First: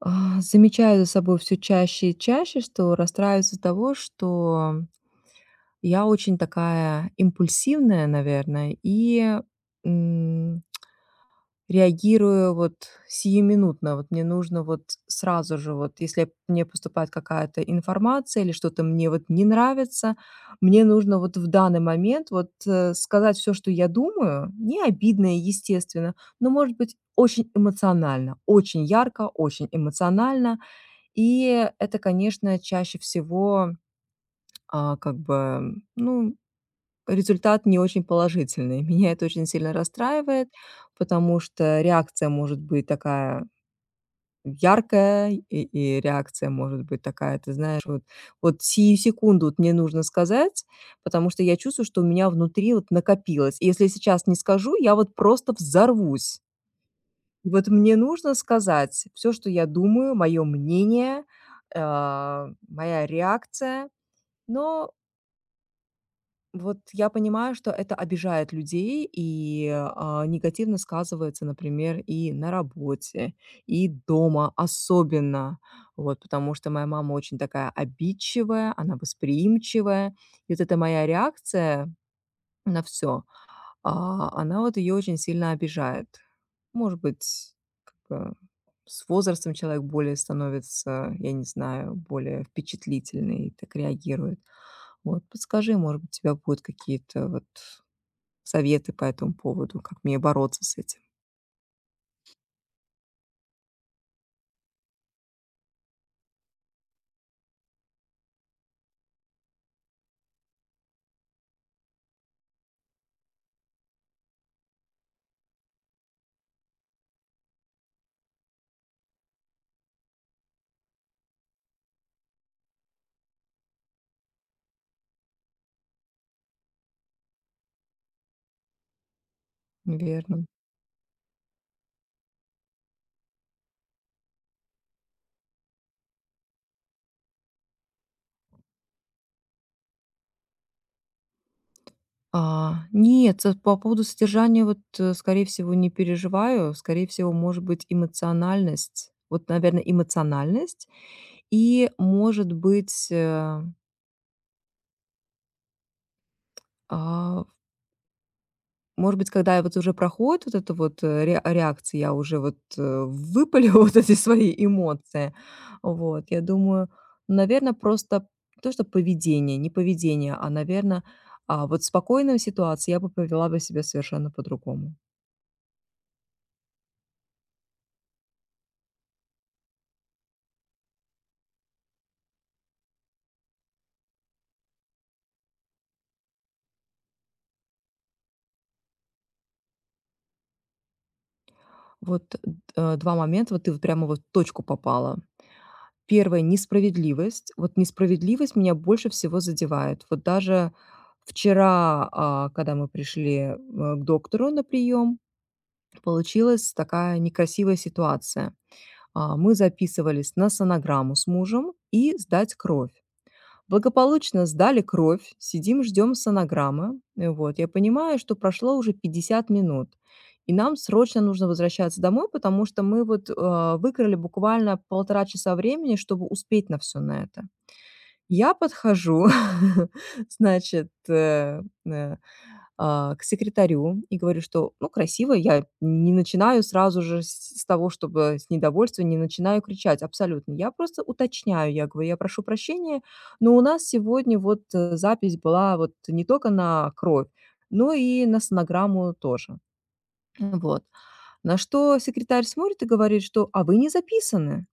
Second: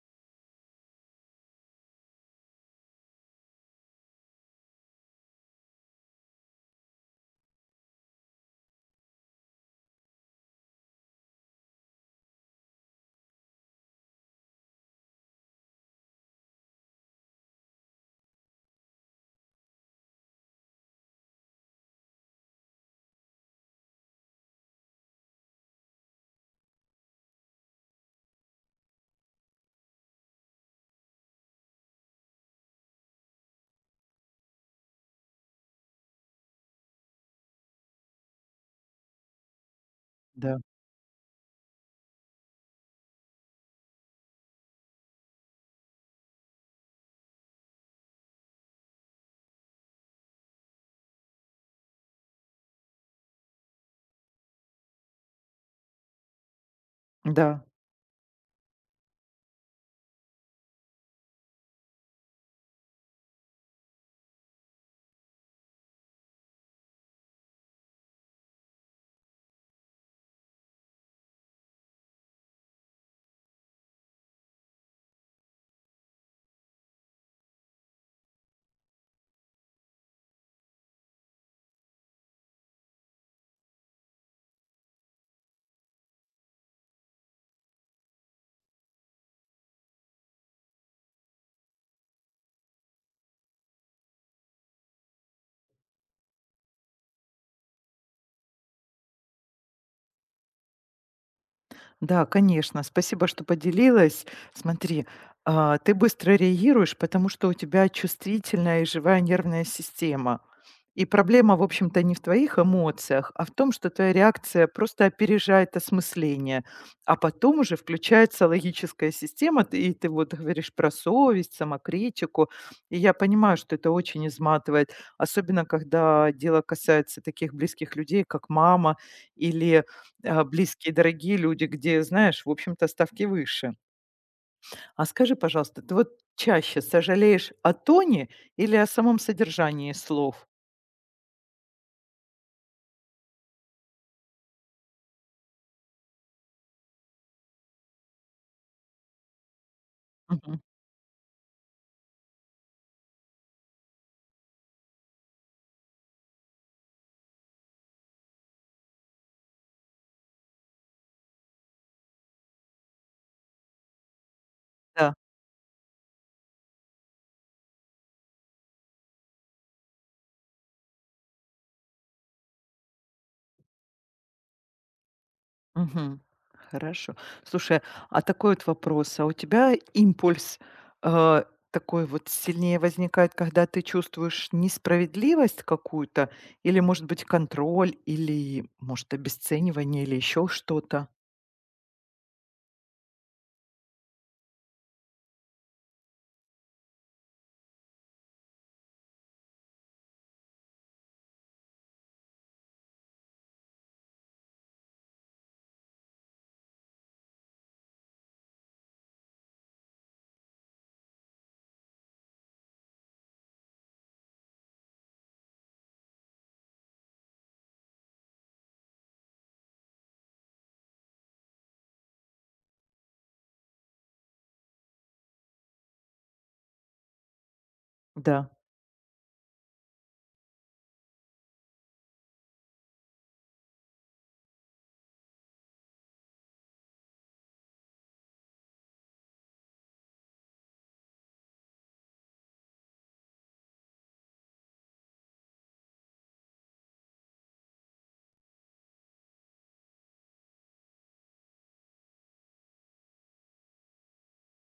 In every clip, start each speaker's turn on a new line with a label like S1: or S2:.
S1: Замечаю за собой все чаще и чаще, что расстраиваюсь из-за того, что я очень такая импульсивная, наверное, и, м, реагирую вот сиюминутно. Вот мне нужно вот сразу же, вот если мне поступает какая-то информация или что-то мне вот не нравится, мне нужно вот в данный момент вот, сказать все, что я думаю, не обидно и естественно, но, может быть, очень эмоционально, очень ярко, очень эмоционально. И это, конечно, чаще всего, как бы, ну, результат не очень положительный. Меня это очень сильно расстраивает,
S2: Да,
S1: потому что реакция может быть такая яркая, и реакция может быть такая, ты знаешь, вот сию секунду вот мне нужно сказать, потому что я чувствую, что у меня внутри вот накопилось. И если я сейчас не скажу, я вот просто взорвусь.
S2: да,
S1: Вот мне нужно сказать все, что я думаю, мое мнение, моя реакция. Но вот я понимаю, что это обижает людей и негативно сказывается, например, и на работе, и дома особенно. Вот, потому что моя мама очень такая обидчивая, она восприимчивая. И вот эта моя реакция на все, она вот ее очень сильно обижает. Может быть, как бы с возрастом человек более становится, я не знаю, более впечатлительный и так реагирует. Вот, подскажи, может быть, у тебя будут какие-то вот советы по этому поводу, как мне бороться с этим.
S2: да, конечно. Спасибо, что поделилась. Смотри, ты быстро реагируешь, потому что у тебя чувствительная и живая нервная система. И проблема, в общем-то, не в твоих эмоциях, а в том, что твоя реакция просто опережает осмысление. А потом уже включается логическая система, и ты вот говоришь про совесть, самокритику. И я понимаю, что это очень изматывает, особенно когда дело касается таких близких людей, как мама или
S1: Верно.
S2: близкие, дорогие люди, где, знаешь, в общем-то, ставки выше. А скажи, пожалуйста, ты вот чаще сожалеешь о тоне или о самом содержании слов?
S1: Нет, по поводу содержания вот, скорее всего, не переживаю. Скорее всего, может быть, эмоциональность. Вот, наверное,
S2: Мгм.
S1: эмоциональность и, может быть, а, может быть, когда вот уже проходит вот эта вот, ре реакция, я уже вот, выпалю вот эти свои
S2: Да.
S1: эмоции. Вот, я думаю, наверное, просто не то, что поведение, не поведение, а, наверное, вот в спокойной ситуации я бы повела бы себя совершенно по-другому.
S2: Мгм. Хорошо. Слушай, а такой вот вопрос. А у тебя импульс э, такой вот сильнее возникает, когда ты чувствуешь несправедливость какую-то, или, может быть, контроль, или, может, обесценивание, или еще что-то?
S1: Вот, 2 момента, вот ты вот прямо вот в точку попала. Первое, несправедливость. Вот несправедливость меня больше всего задевает. Вот даже вчера, когда мы пришли, к доктору на прием. Получилась такая некрасивая ситуация. Мы записывались на сонограмму с мужем и сдать кровь. Благополучно сдали кровь, сидим, ждем сонограммы. Вот, я понимаю, что прошло уже 50 минут, и нам срочно нужно возвращаться домой, потому что мы вот, выкрали буквально полтора часа времени, чтобы успеть на все на это.
S2: Да.
S1: Я подхожу, значит, к секретарю и говорю, что, ну, красиво, я не начинаю сразу же с того, чтобы с недовольства, не начинаю кричать абсолютно. Я просто уточняю, я говорю, я прошу прощения, но у нас сегодня вот запись была вот не только на кровь, но и на сонограмму тоже. Вот. На что секретарь смотрит и говорит, что «а вы не записаны».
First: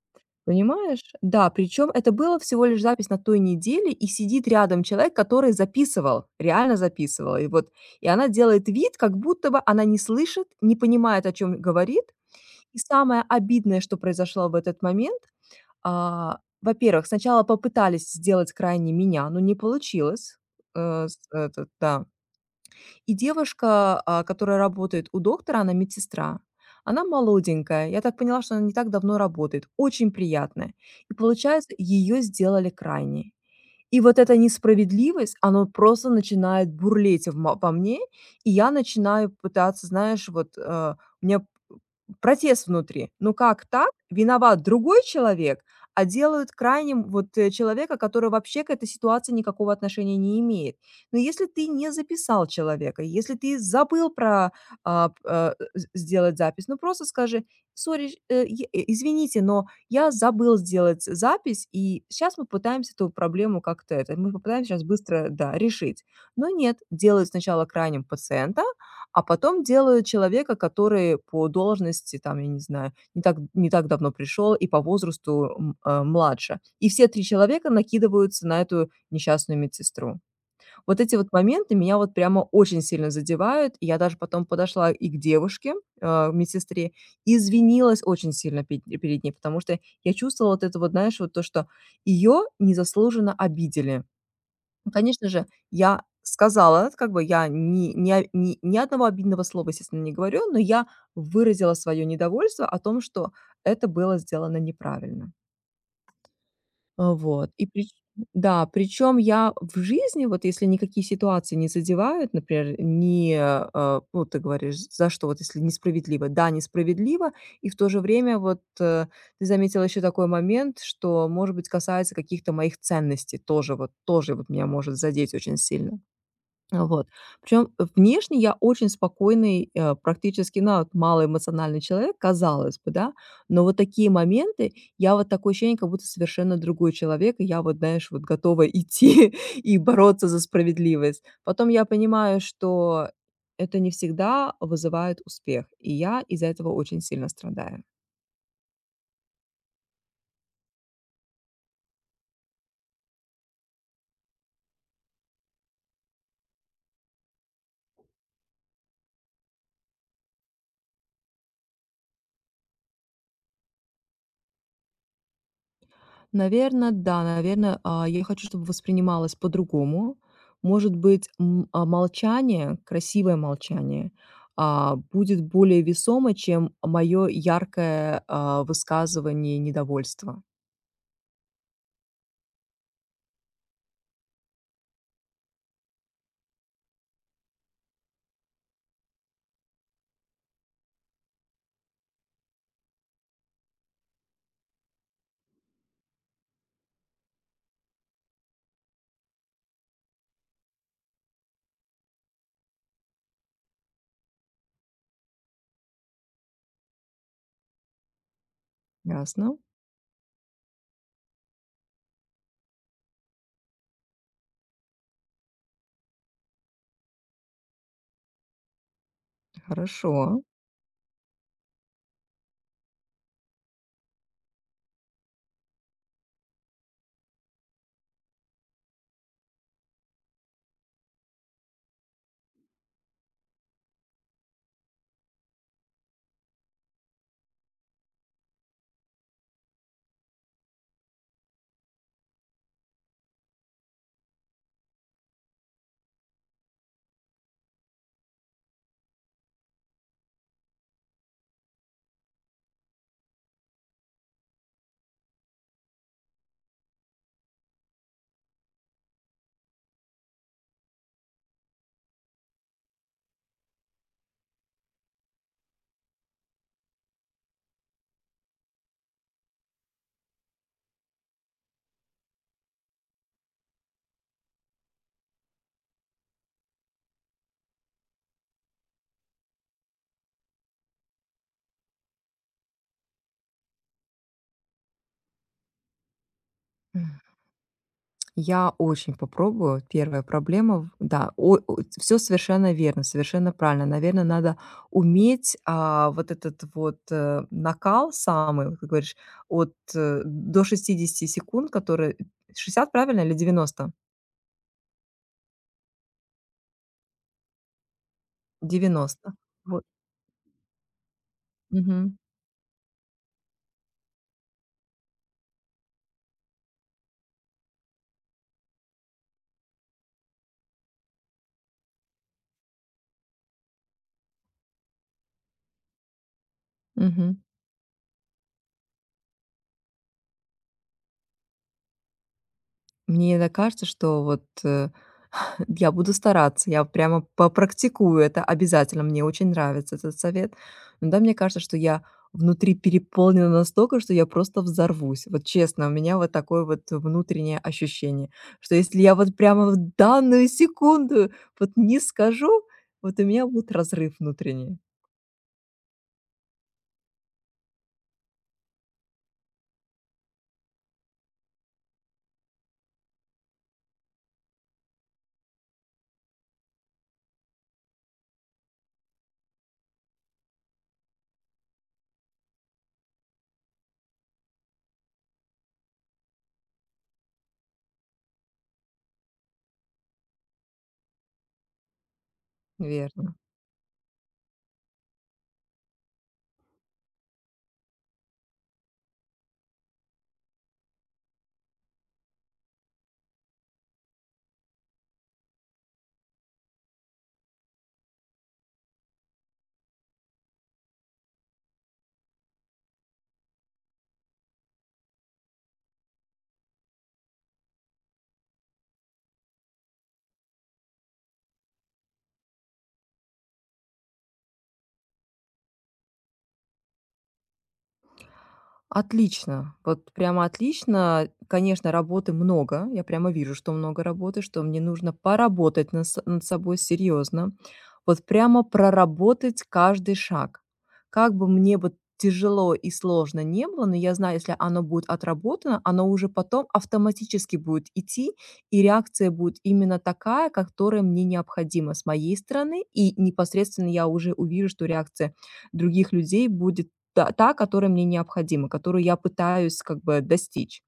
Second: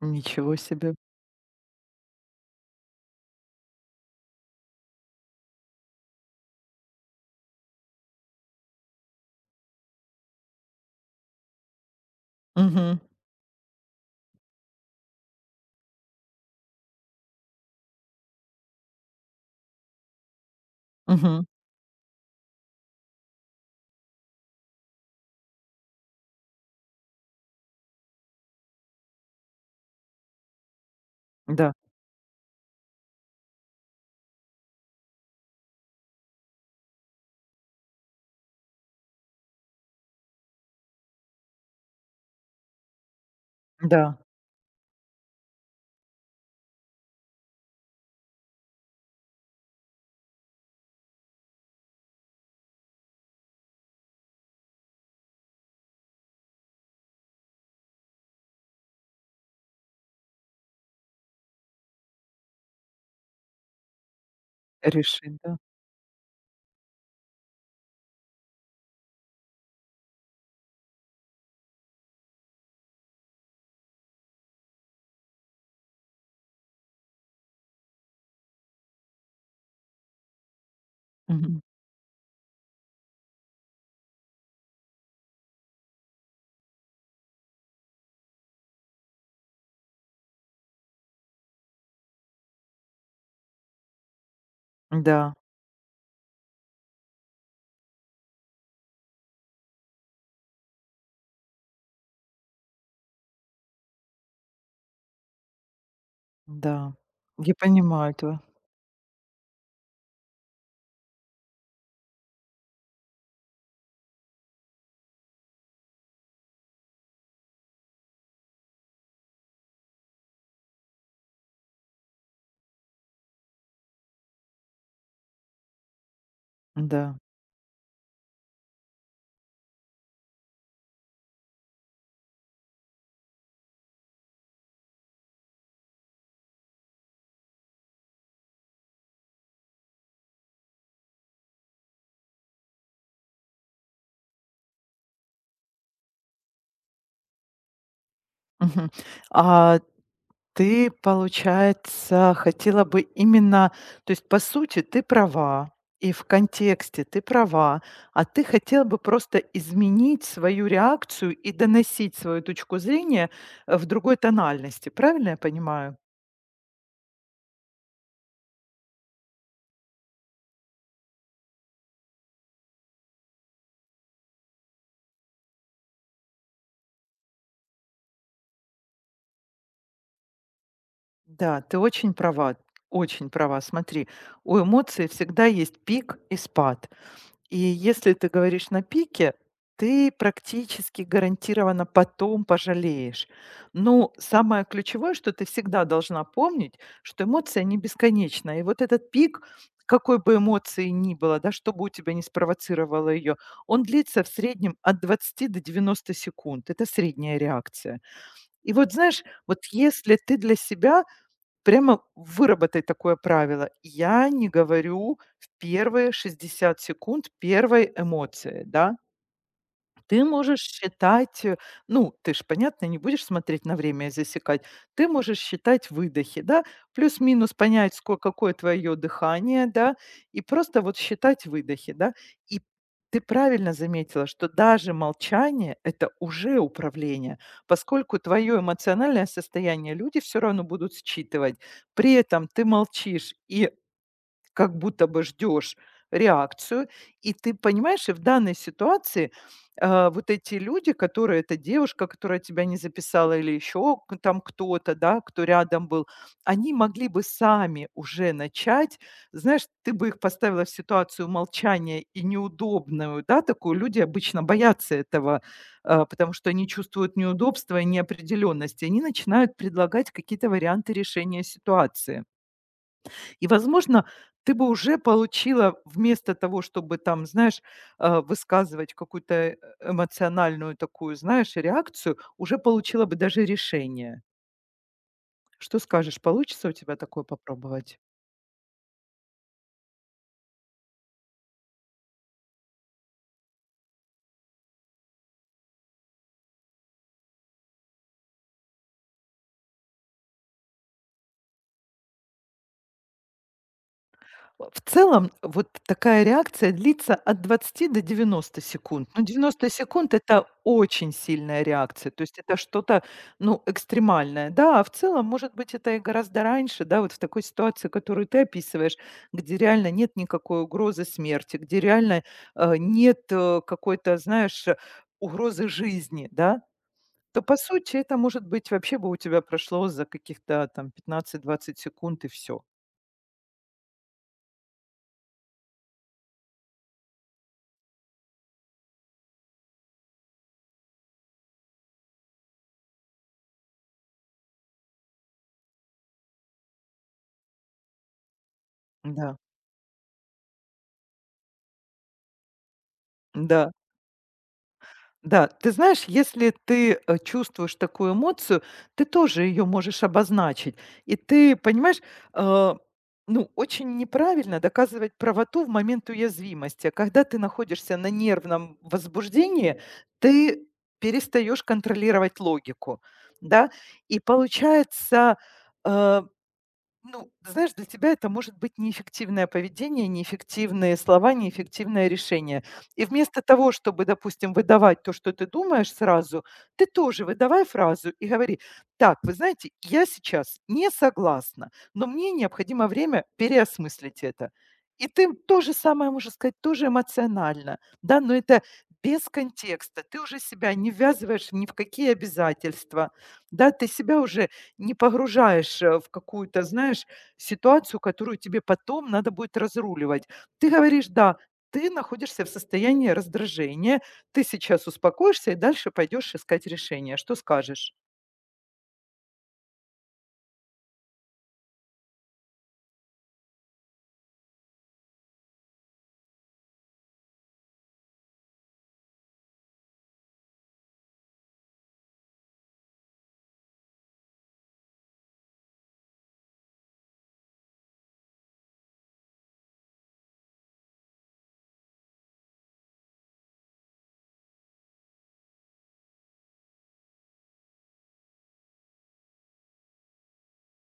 S2: Ничего себе.
S1: Понимаешь? Да, причем это было всего лишь запись на той неделе, и сидит рядом человек, который записывал, реально записывал. И вот, и она делает вид, как будто бы она не слышит, не понимает, о чем говорит. И
S2: Мгм.
S1: самое обидное, что произошло в этот момент, во-первых, сначала попытались сделать крайне меня, но не получилось. Э, с-
S2: Мгм.
S1: этот, да. И девушка, которая работает у доктора, она медсестра. Она молоденькая. Я так поняла, что она не так давно работает. Очень приятная. И
S2: Да.
S1: получается, ее сделали крайней. И вот эта несправедливость, она просто начинает бурлеть в мо во мне, и я начинаю пытаться, знаешь, вот, у меня протест внутри. Ну как так?
S2: Да,
S1: Виноват другой человек, а делают крайним вот, человека, который вообще к этой ситуации никакого отношения не имеет. Но если ты не записал человека, если ты забыл про, а, п э, з сделать запись, ну просто скажи: "Сорри, извините, но я забыл сделать запись, и сейчас мы пытаемся эту проблему как-то это, мы попытаемся сейчас быстро,
S2: решить,
S1: да,
S2: да.
S1: решить. Но нет, делают сначала крайним пациента, а потом делают человека, который по должности, там, я не знаю, не так давно пришел и по возрасту младше. И все три человека накидываются на эту несчастную медсестру. Вот эти вот
S2: Мгм.
S1: моменты меня вот прямо очень сильно задевают. И я даже потом подошла и к девушке, медсестре, и извинилась очень сильно перед ней, потому что я чувствовала вот это вот, знаешь, вот то, что ее незаслуженно обидели. Ну, конечно
S2: Да,
S1: же, я сказала, как бы я ни, ни, о- ни, ни одного обидного слова, естественно, не говорю, но я выразила свое недовольство о том, что это было сделано неправильно.
S2: да.
S1: Вот.
S2: Я
S1: И прич
S2: понимаю этого.
S1: да, причем я в жизни, вот если никакие ситуации не задевают, например, не, ну, ты говоришь, за что вот если несправедливо. Да, несправедливо, и в то же время вот, ты заметила еще такой момент, что, может быть, касается каких-то моих ценностей тоже вот меня может задеть очень сильно. Вот.
S2: Да.
S1: Причем внешне я очень спокойный, практически, ну, вот малоэмоциональный человек, казалось бы, да. Но вот такие моменты, я вот такое ощущение, как будто совершенно другой человек, и я вот, знаешь, вот готова идти и бороться за справедливость. Потом я понимаю, что это не всегда вызывает успех, и я из-за этого очень сильно страдаю.
S2: Мгм. А ты, получается, хотела бы именно, то есть, по сути, ты права, и в контексте ты права, а ты хотела бы просто изменить свою реакцию и доносить свою точку зрения, в другой тональности. Правильно я понимаю?
S1: Наверное, да, наверное. Я хочу, чтобы воспринималось по-другому. Может быть, молчание, красивое молчание, будет более весомо, чем мое яркое, высказывание недовольства.
S2: Да, ты очень права, очень права. Смотри, у эмоций всегда есть пик и спад. И если ты говоришь на пике, ты практически гарантированно потом пожалеешь. Но самое ключевое, что ты всегда должна помнить, что эмоция не бесконечна. И вот этот пик, какой бы эмоции ни было, да, что бы у тебя не спровоцировало ее, он длится в среднем от 20 до 90 секунд. Это средняя реакция. И вот знаешь,
S1: Ясно?
S2: вот если ты для себя прямо выработать такое правило. Я не говорю в первые 60 секунд первой эмоции, да. Ты
S1: Хорошо.
S2: можешь считать, ну, ты ж, понятно, не будешь смотреть на время и засекать. Ты можешь считать выдохи, да, плюс-минус понять, сколько какое твое дыхание, да, и просто вот считать выдохи, да. И ты правильно заметила, что даже молчание — это уже управление, поскольку твое эмоциональное состояние люди все равно будут считывать. При этом ты молчишь и как будто бы ждешь реакцию. И ты понимаешь, и в данной ситуации, вот эти люди, которые эта девушка, которая тебя не записала, или еще там кто-то, да, кто рядом был, они могли бы сами уже начать. Знаешь, ты бы их поставила в ситуацию молчания и неудобную, да, такую. Люди обычно боятся этого, потому что они чувствуют неудобство и неопределенность. И они начинают предлагать какие-то варианты решения ситуации. И, возможно, ты бы уже получила вместо того, чтобы там, знаешь, высказывать какую-то эмоциональную такую, знаешь, реакцию, уже получила бы даже решение. Что скажешь, получится у тебя такое попробовать?
S1: Я очень попробую. Первая проблема, в да, все совершенно верно, совершенно правильно. Наверное, надо уметь, вот этот вот, накал самый, вот как говоришь, от, до 60 секунд, которые 60 правильно, или 90?
S2: В целом, вот такая реакция длится от 20 до 90 секунд. Но
S1: 90.
S2: 90
S1: Вот.
S2: секунд — это очень сильная реакция,
S1: Мгм.
S2: то есть это что-то, ну, экстремальное. Да, а в целом, может быть, это и гораздо раньше, да, вот в такой ситуации, которую ты описываешь, где реально нет никакой угрозы смерти, где реально, нет, какой-то, знаешь, угрозы жизни, да,
S1: Мгм.
S2: то, по сути, это, может быть, вообще бы у тебя прошло за каких-то там 15-20 секунд и все.
S1: Мне иногда кажется, что вот. Я буду стараться, я прямо попрактикую это обязательно. Мне очень нравится этот совет. Но да, мне кажется, что я внутри переполнена настолько, что я просто взорвусь. Вот честно, у меня вот такое вот внутреннее ощущение, что если я вот
S2: Да,
S1: прямо в данную секунду вот не скажу, вот у меня будет
S2: да.
S1: разрыв внутренний.
S2: Да, ты знаешь, если ты, чувствуешь такую эмоцию, ты тоже ее можешь обозначить. И ты, понимаешь, э, ну, очень неправильно доказывать правоту в момент уязвимости. А когда ты находишься на нервном возбуждении, ты перестаешь контролировать логику, да. И получается, э ну, ты знаешь, для тебя это может быть неэффективное поведение, неэффективные слова, неэффективное решение. И
S1: Верно.
S2: вместо того, чтобы, допустим, выдавать то, что ты думаешь сразу, ты тоже выдавай фразу и говори: так, вы знаете, я сейчас не согласна, но мне необходимо время переосмыслить это. И ты то же самое можешь сказать, тоже эмоционально, да, но это без контекста. Ты уже себя не ввязываешь ни в какие обязательства, да, ты себя уже не погружаешь, в какую-то, знаешь, ситуацию, которую тебе потом надо будет разруливать. Ты говоришь: "Да, ты находишься в состоянии раздражения, ты сейчас успокоишься и дальше пойдешь искать решение". Что скажешь?
S1: Отлично, вот прямо отлично. Конечно, работы много. Я прямо вижу, что много работы, что мне нужно поработать над собой серьезно. Вот прямо проработать каждый шаг. Как бы мне бы тяжело и сложно не было, но я знаю, если оно будет отработано, оно уже потом автоматически будет идти, и реакция будет именно такая, которая мне необходима с моей стороны. И непосредственно я уже увижу, что реакция других людей будет та, которая мне необходима, которую я пытаюсь как бы достичь.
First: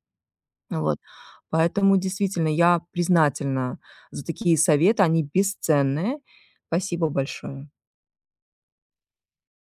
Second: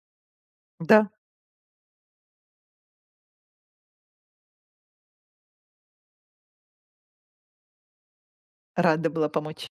S1: Вот.
S2: Да,
S1: Поэтому действительно я признательна за такие советы, они бесценные. Спасибо большое.
S2: рада была помочь.